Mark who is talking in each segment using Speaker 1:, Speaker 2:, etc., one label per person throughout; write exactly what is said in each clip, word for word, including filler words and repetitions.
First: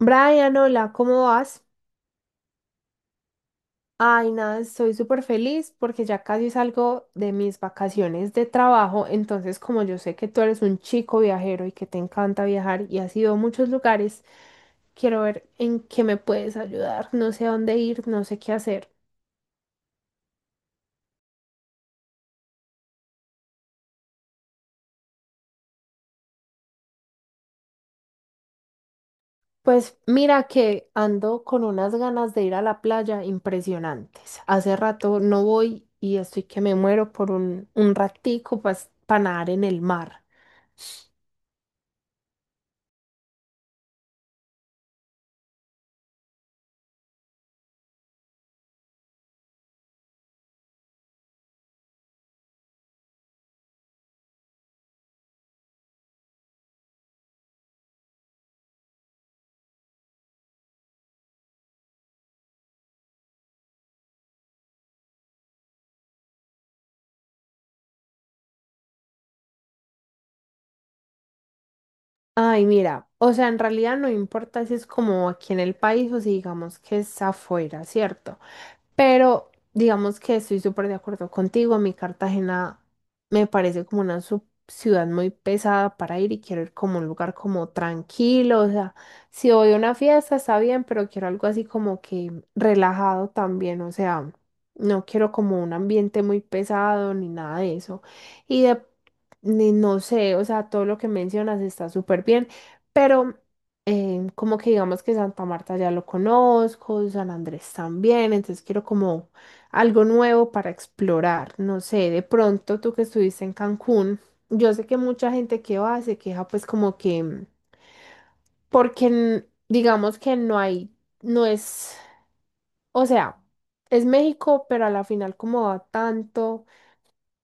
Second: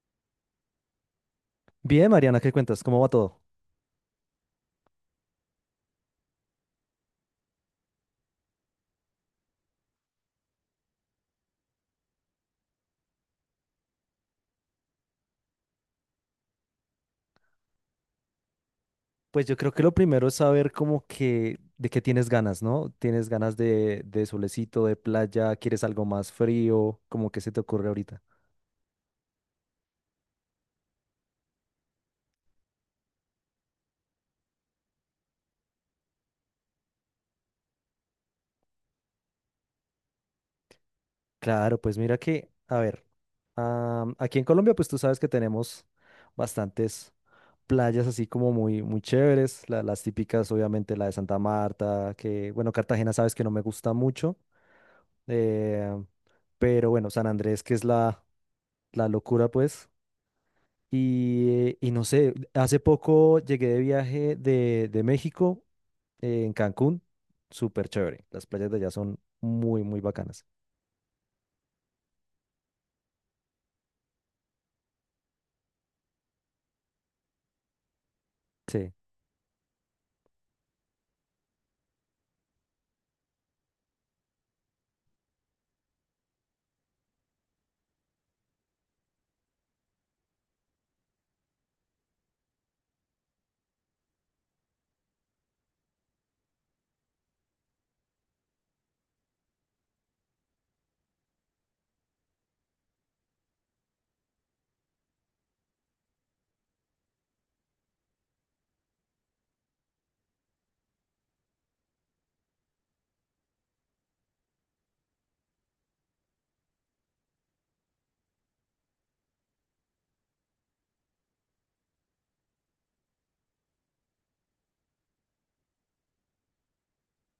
Speaker 1: Brian, hola, ¿cómo vas?
Speaker 2: Bien, Mariana, ¿qué cuentas? ¿Cómo va todo?
Speaker 1: Ay, nada, estoy súper feliz porque ya casi salgo de mis vacaciones de trabajo, entonces como yo sé que tú eres un chico viajero y que te encanta viajar y has ido a muchos lugares, quiero ver en qué me puedes ayudar, no sé a dónde ir, no sé qué hacer.
Speaker 2: Pues yo creo que lo primero es saber como que de qué tienes ganas, ¿no? ¿Tienes ganas de, de solecito, de playa? ¿Quieres algo más frío? ¿Cómo que se te ocurre ahorita?
Speaker 1: Pues mira que ando con unas ganas de ir a la playa impresionantes. Hace rato no voy y estoy que me muero por un, un ratico, pues, para nadar en el mar.
Speaker 2: Claro, pues mira que, a ver, am, aquí en Colombia pues tú sabes que tenemos bastantes playas así como muy, muy chéveres, la- las típicas, obviamente la de Santa Marta. Que bueno, Cartagena sabes que no me gusta mucho, eh, pero bueno, San Andrés que es la, la locura pues. Y, eh, y no sé, hace poco llegué de viaje de, de México, eh, en Cancún, súper chévere. Las playas de allá son muy, muy bacanas.
Speaker 1: Ay, mira, o sea, en realidad no importa si es como aquí en el país o si digamos que es afuera, ¿cierto?
Speaker 2: Sí,
Speaker 1: Pero digamos que estoy súper de acuerdo contigo. A mí Cartagena me parece como una su- ciudad muy pesada para ir, y quiero ir como a un lugar como tranquilo. O sea, si voy a una fiesta está bien, pero quiero algo así como que relajado también. O sea, no quiero como un ambiente muy pesado ni nada de eso. Y de, ni- no sé, o sea, todo lo que mencionas está súper bien, pero eh, como que digamos que Santa Marta ya lo conozco, San Andrés también, entonces quiero como algo nuevo para explorar. No sé, de pronto tú que estuviste en Cancún, yo sé que mucha gente que va se queja pues como que, mm, porque n- digamos que no hay, no es, o sea, es México, pero a la final como va tanto.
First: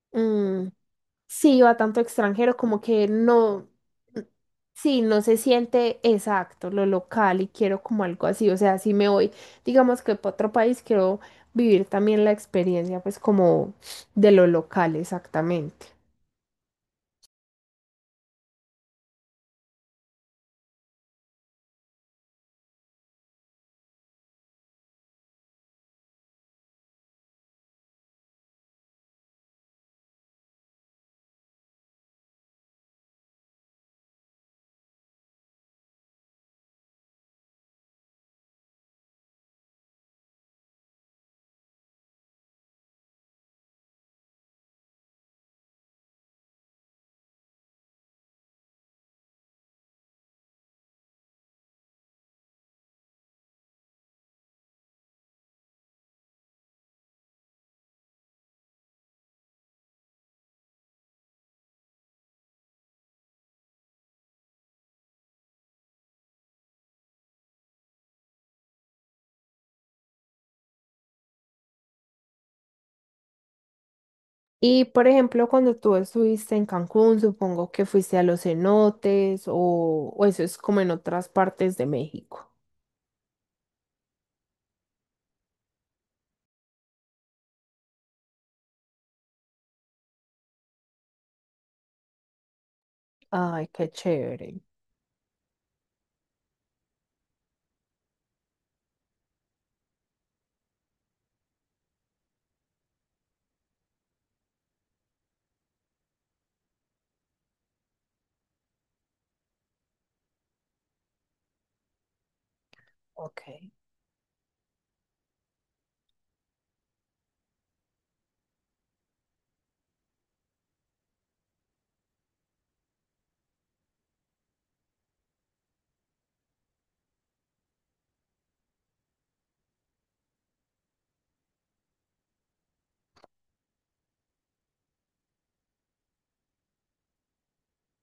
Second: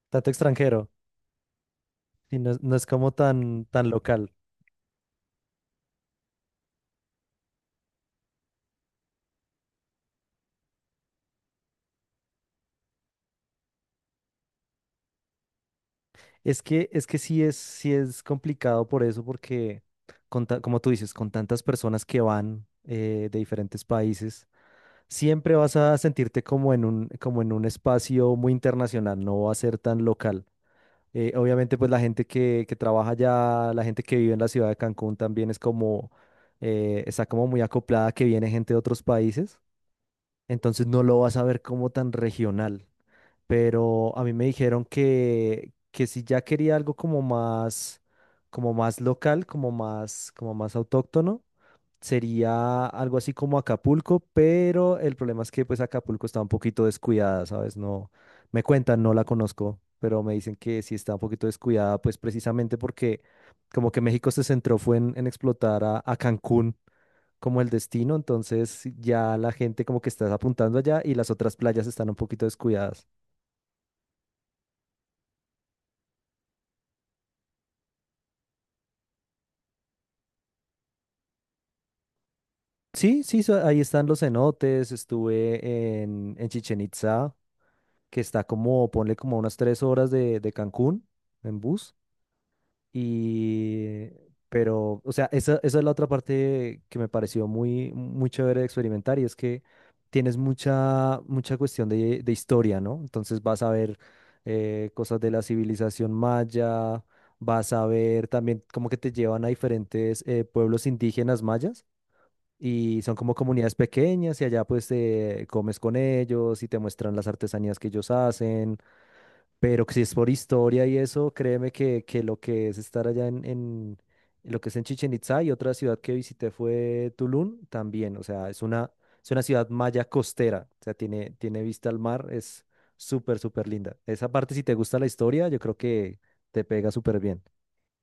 Speaker 2: tanto
Speaker 1: Mm,
Speaker 2: extranjero,
Speaker 1: sí, va tanto
Speaker 2: y no,
Speaker 1: extranjero
Speaker 2: es no
Speaker 1: como
Speaker 2: es
Speaker 1: que
Speaker 2: como tan,
Speaker 1: no,
Speaker 2: tan local.
Speaker 1: sí, no se siente exacto lo local, y quiero como algo así. O sea, si me voy, digamos que para otro país, quiero vivir también la experiencia, pues, como de lo local exactamente.
Speaker 2: Es que, es que sí es, sí es complicado por eso, porque con ta- como tú dices, con tantas personas que van, eh, de diferentes países, siempre vas a sentirte como en un, como en un espacio muy internacional, no va a ser tan local. Eh, obviamente, pues la gente que, que trabaja allá, la gente que vive en la ciudad de Cancún también es como, eh, está como muy acoplada que viene gente de otros países, entonces no lo vas a ver como tan regional. Pero a mí me dijeron que, que si ya quería algo como más, como más local, como más, como más autóctono, sería algo así como Acapulco, pero el problema es que pues Acapulco está un poquito descuidada, ¿sabes? No, me cuentan, no la conozco, pero me dicen que sí está un poquito descuidada, pues precisamente porque como que México se centró fue en, en explotar a, a Cancún como el destino, entonces ya la gente como que está apuntando allá y las otras playas están un poquito descuidadas.
Speaker 1: Y por ejemplo, cuando tú estuviste en Cancún, supongo que fuiste a los cenotes, o, o eso es como en otras partes de México.
Speaker 2: Sí, sí, so- ahí están los cenotes, estuve en, en Chichén Itzá, que está como, ponle como unas tres horas de, de Cancún en bus.
Speaker 1: Ay, qué
Speaker 2: Y,
Speaker 1: chévere.
Speaker 2: pero, o sea, esa, esa es la otra parte que me pareció muy, muy chévere de experimentar, y es que tienes mucha, mucha cuestión de, de historia, ¿no? Entonces vas a ver, eh, cosas de la civilización maya, vas a ver también como que te llevan a diferentes, eh, pueblos indígenas mayas, y son como
Speaker 1: Ok.
Speaker 2: comunidades pequeñas y allá pues, eh, comes con ellos y te muestran las artesanías que ellos hacen. Pero que si es por historia y eso, créeme que, que lo que es estar allá en, en lo que es en Chichén Itzá, y otra ciudad que visité fue Tulum también. O sea, es una, es una ciudad maya costera, o sea, tiene, tiene vista al mar, es súper, súper linda. Esa parte, si te gusta la historia, yo creo que te pega súper bien.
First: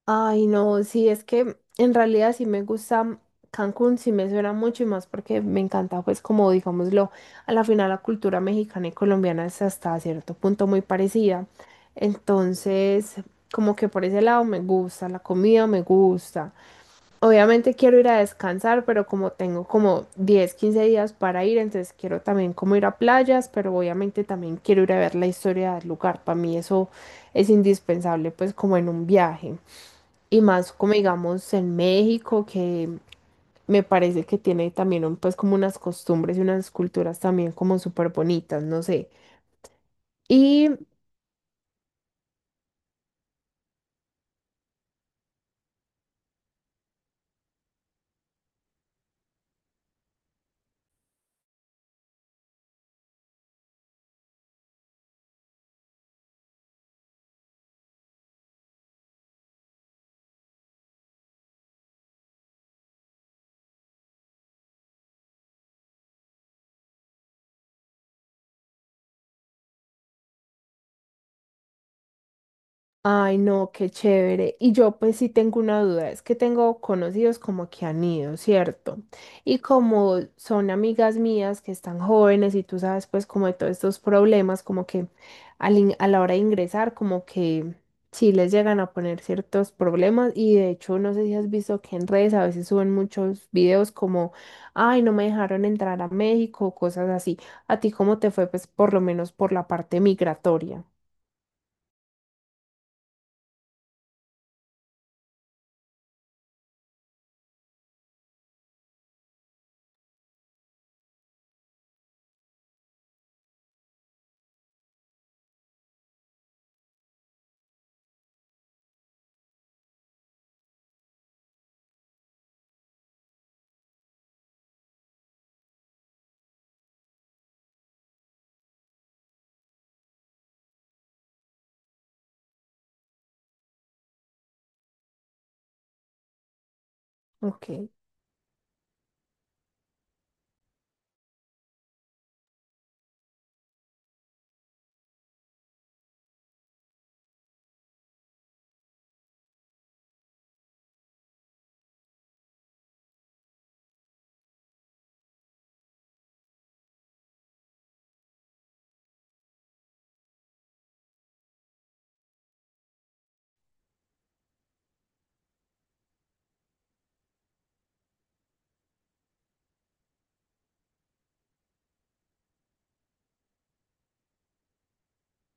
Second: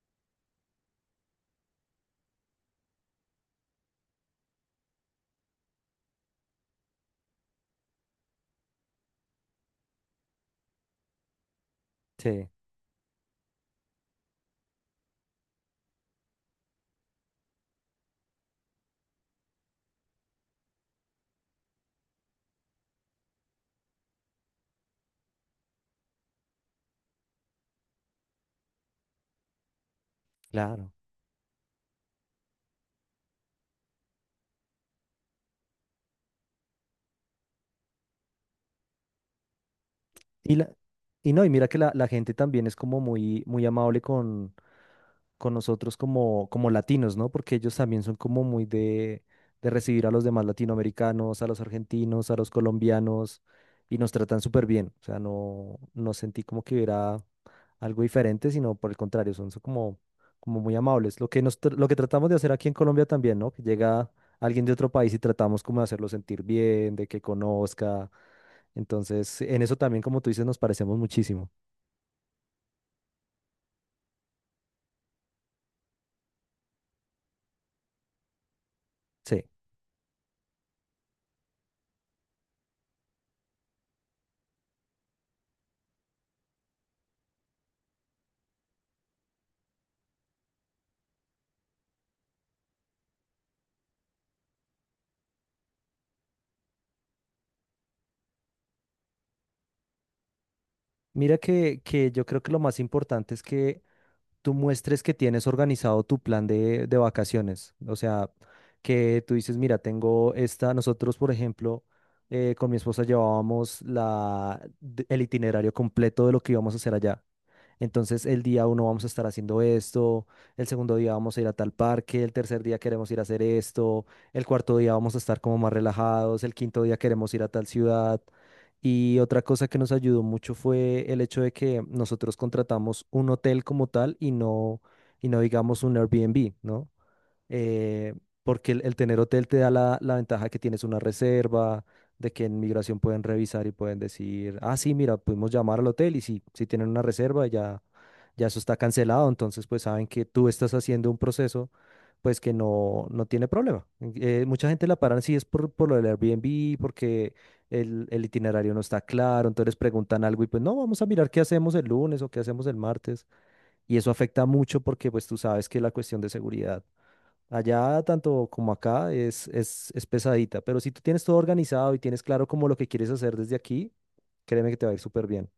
Speaker 1: Ay, no, sí, es que en realidad sí me gusta Cancún, sí me suena mucho, y más porque me encanta, pues, como digámoslo, a la final la cultura mexicana y colombiana es hasta cierto punto muy parecida.
Speaker 2: Sí,
Speaker 1: Entonces, como que por ese lado me gusta, la comida me gusta. Obviamente quiero ir a descansar, pero como tengo como diez quince días para ir, entonces quiero también como ir a playas, pero obviamente también quiero ir a ver la historia del lugar. Para mí eso es indispensable, pues, como en un viaje. Y más
Speaker 2: claro.
Speaker 1: como digamos en México, que me parece que tiene también un- pues como unas costumbres y unas culturas también como súper bonitas, no sé.
Speaker 2: Y,
Speaker 1: Y
Speaker 2: la, y no, y mira que la, la gente también es como muy, muy amable con, con nosotros como, como latinos, ¿no? Porque ellos también son como muy de, de recibir a los demás latinoamericanos, a los argentinos, a los colombianos, y nos tratan súper bien. O sea, no, no sentí como que hubiera algo diferente, sino por el contrario, son, son como, como muy amables. Lo que nos, tr- lo que tratamos de hacer aquí en Colombia también, ¿no? Que llega alguien de otro país y tratamos como de hacerlo sentir bien, de que conozca. Entonces, en eso también, como tú dices, nos parecemos muchísimo.
Speaker 1: ay, no, qué chévere. Y yo pues sí tengo una duda, es que tengo conocidos como que han ido, ¿cierto?
Speaker 2: Sí.
Speaker 1: Y como son amigas mías que están jóvenes y tú sabes pues como de todos estos problemas, como que al in- a la hora de ingresar, como que sí les llegan a poner ciertos problemas, y de hecho no sé si has visto que en redes a veces suben muchos videos como, ay, no me dejaron entrar a México, cosas así. ¿A ti cómo te fue pues por lo menos por la parte migratoria?
Speaker 2: Mira que, que yo creo que lo más importante es que tú muestres que tienes organizado tu plan de, de vacaciones. O sea, que tú dices, mira, tengo esta, nosotros, por ejemplo, eh, con mi esposa llevábamos la, de- el itinerario completo de lo que íbamos a hacer allá. Entonces, el día uno vamos a estar haciendo esto, el segundo día vamos a ir a tal parque, el tercer día queremos ir a hacer esto, el cuarto día vamos a estar como más relajados, el quinto día queremos ir a tal ciudad. Y otra cosa que nos ayudó mucho fue el hecho de que nosotros contratamos un hotel como tal, y no, y no digamos un Airbnb, ¿no?
Speaker 1: Ok.
Speaker 2: eh, porque el, el tener hotel te da la, la ventaja que tienes una reserva, de que en migración pueden revisar y pueden decir, ah, sí, mira, pudimos llamar al hotel y si, si tienen una reserva ya, ya eso está cancelado, entonces pues saben que tú estás haciendo un proceso pues que no, no tiene problema. Eh, mucha gente la paran si es por, por lo del Airbnb, porque el, el itinerario no está claro, entonces preguntan algo y pues no, vamos a mirar qué hacemos el lunes o qué hacemos el martes. Y eso afecta mucho porque pues tú sabes que la cuestión de seguridad allá tanto como acá es, es, es pesadita. Pero si tú tienes todo organizado y tienes claro como lo que quieres hacer desde aquí, créeme que te va a ir súper bien.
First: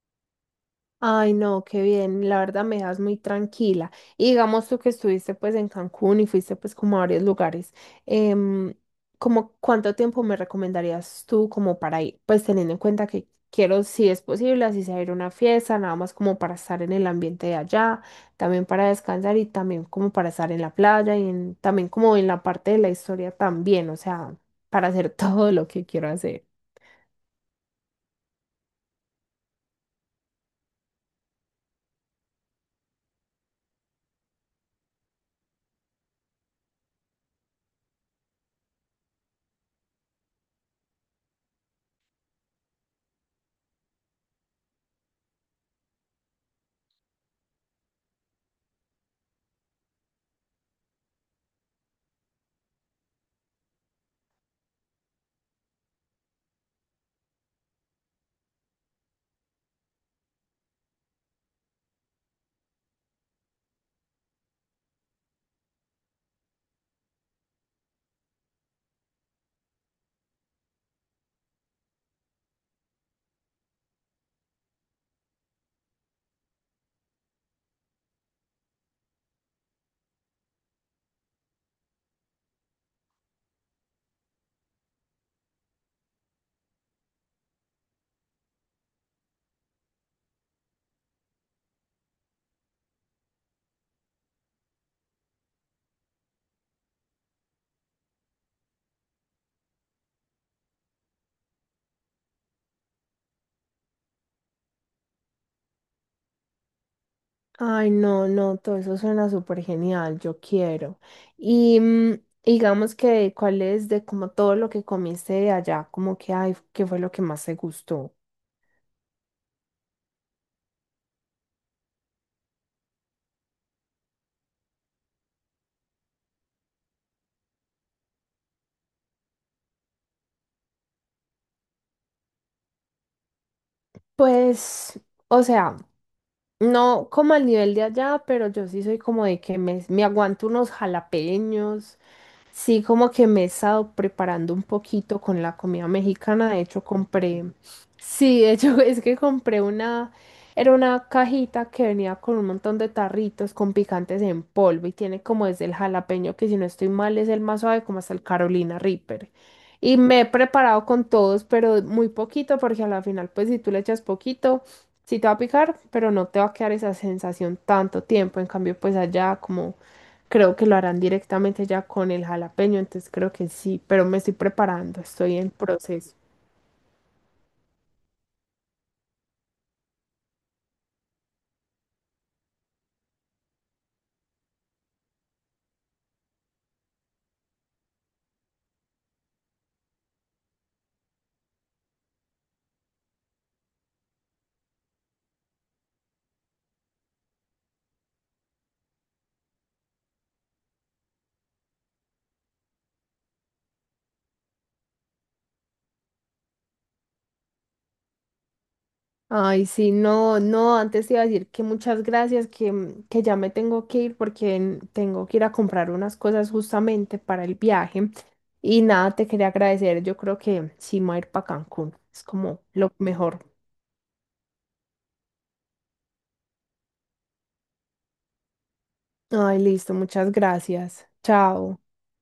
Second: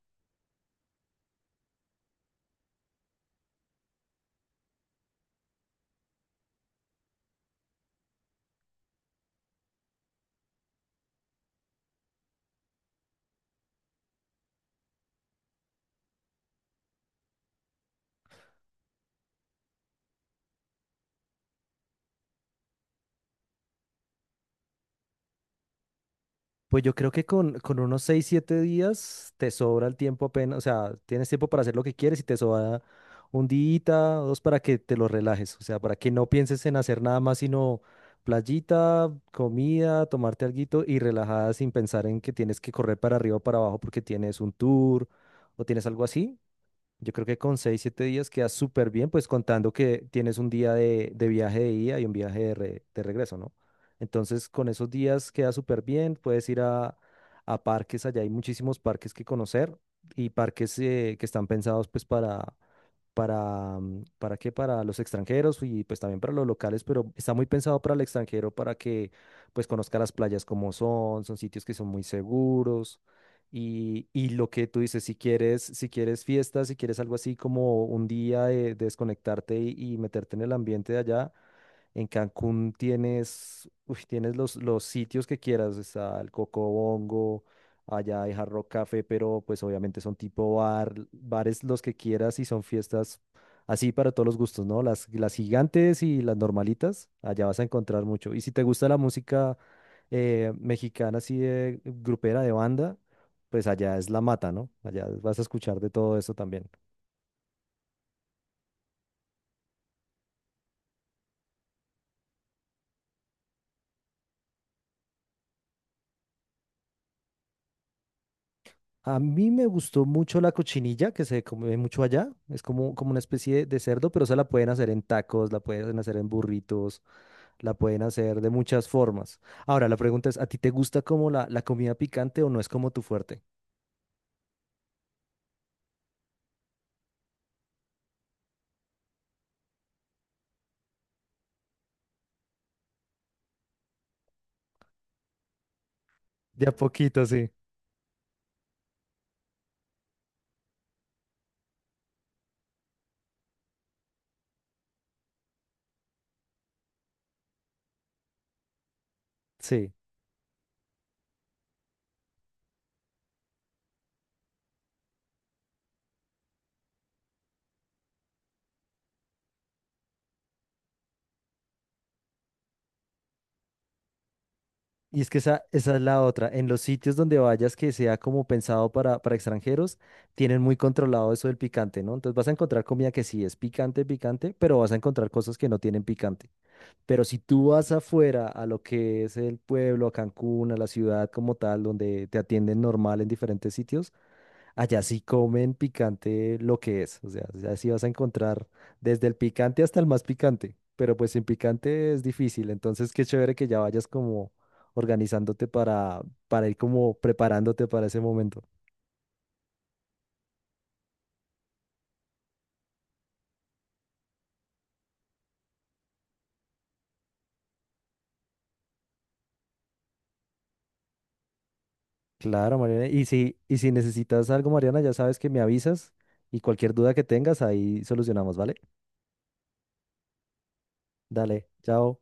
Speaker 1: Ay, no, qué bien, la verdad me das muy tranquila. Y digamos tú que estuviste pues en Cancún y fuiste pues como a varios lugares, em, ¿como cuánto tiempo me recomendarías tú como para ir? Pues teniendo en cuenta que quiero, si es posible, así sea ir a una fiesta, nada más como para estar en el ambiente de allá, también para descansar, y también como para estar en la playa, y en- también como en la parte de la historia también, o sea, para hacer todo lo que quiero hacer.
Speaker 2: Pues yo creo que con, con unos seis siete días te sobra el tiempo apenas, o sea, tienes tiempo para hacer lo que quieres y te sobra un día o dos para que te lo relajes, o sea, para que no pienses en hacer nada más sino playita, comida, tomarte alguito y relajada, sin pensar en que tienes que correr para arriba o para abajo porque tienes un tour o tienes algo así. Yo creo que con seis, siete días quedas súper bien, pues contando que tienes un día de, de viaje de ida y un viaje de, re- de regreso, ¿no? Entonces, con esos días quedas súper bien, puedes ir a, a parques, allá hay muchísimos parques que conocer, y parques, eh, que están pensados pues para, para, mm, ¿para qué? Para los extranjeros, y pues también para los locales, pero está muy pensado para el extranjero para que pues conozca las playas como son, son sitios que son muy seguros. Y, y lo que tú dices, si quieres, si quieres fiestas, si quieres algo así como un día de, de desconectarte y, y meterte en el ambiente de allá, en Cancún tienes, uy, tienes los, los sitios que quieras. Está el Cocobongo, allá hay Hard Rock Café, pero pues obviamente son tipo bar, bares los que quieras, y son fiestas así para todos los gustos, ¿no? Las, las gigantes y las normalitas, allá vas a encontrar mucho. Y si te gusta la música, eh, mexicana, así de grupera, de banda, pues allá es la mata, ¿no? Allá vas a escuchar de todo eso también.
Speaker 1: Ay, no, no, todo eso suena súper genial, yo quiero. Y mm, digamos que, ¿cuál es de como todo lo que comiste de allá? Como que, ay, ¿qué fue lo que más te gustó?
Speaker 2: A mí me gustó mucho la cochinilla, que se come mucho allá. Es como, como una especie de, de cerdo, pero esa la pueden hacer en tacos, la pueden hacer en burritos, la pueden hacer de muchas formas. Ahora, la pregunta es, ¿a ti te gusta como la, la comida picante o no es como tu fuerte?
Speaker 1: Pues, o sea, no como al nivel de allá, pero yo sí soy como de que me, me aguanto unos jalapeños. Sí, como que me he estado preparando un poquito con la comida mexicana. De
Speaker 2: De a
Speaker 1: hecho,
Speaker 2: poquito,
Speaker 1: compré.
Speaker 2: sí.
Speaker 1: Sí, de hecho, es que compré una. Era una cajita que venía con un montón de tarritos con picantes en polvo y tiene como desde el jalapeño, que si no estoy mal es el más suave, como hasta el Carolina Reaper.
Speaker 2: Sí.
Speaker 1: Y me he preparado con todos, pero muy poquito, porque a la final, pues si tú le echas poquito, sí te va a picar, pero no te va a quedar esa sensación tanto tiempo. En cambio, pues allá como creo que lo harán directamente ya con el jalapeño, entonces creo que sí, pero me estoy preparando,
Speaker 2: Y es
Speaker 1: estoy
Speaker 2: que
Speaker 1: en
Speaker 2: esa, esa es
Speaker 1: proceso.
Speaker 2: la otra. En los sitios donde vayas que sea como pensado para, para extranjeros, tienen muy controlado eso del picante, ¿no? Entonces vas a encontrar comida que sí es picante, picante, pero vas a encontrar cosas que no tienen picante. Pero si tú vas afuera a lo que es el pueblo, a Cancún, a la ciudad como tal, donde te atienden normal en diferentes sitios, allá sí comen picante lo que es. O sea, allá sí vas a encontrar desde el picante hasta el más picante. Pero pues sin picante es difícil. Entonces, qué chévere que ya vayas como organizándote para, para ir como preparándote para ese momento.
Speaker 1: Ay, sí, no, no, antes te iba a decir que muchas gracias, que, mm, que ya me tengo que ir porque en- tengo que ir a comprar unas cosas justamente para el viaje. Y nada, te quería agradecer, yo creo que sí me voy a ir para Cancún, es como
Speaker 2: Claro,
Speaker 1: lo
Speaker 2: Mariana. Y
Speaker 1: mejor.
Speaker 2: si, y si necesitas algo, Mariana, ya sabes que me avisas, y cualquier duda que tengas, ahí solucionamos, ¿vale?
Speaker 1: Ay, listo, muchas gracias.
Speaker 2: Dale,
Speaker 1: Chao.
Speaker 2: chao.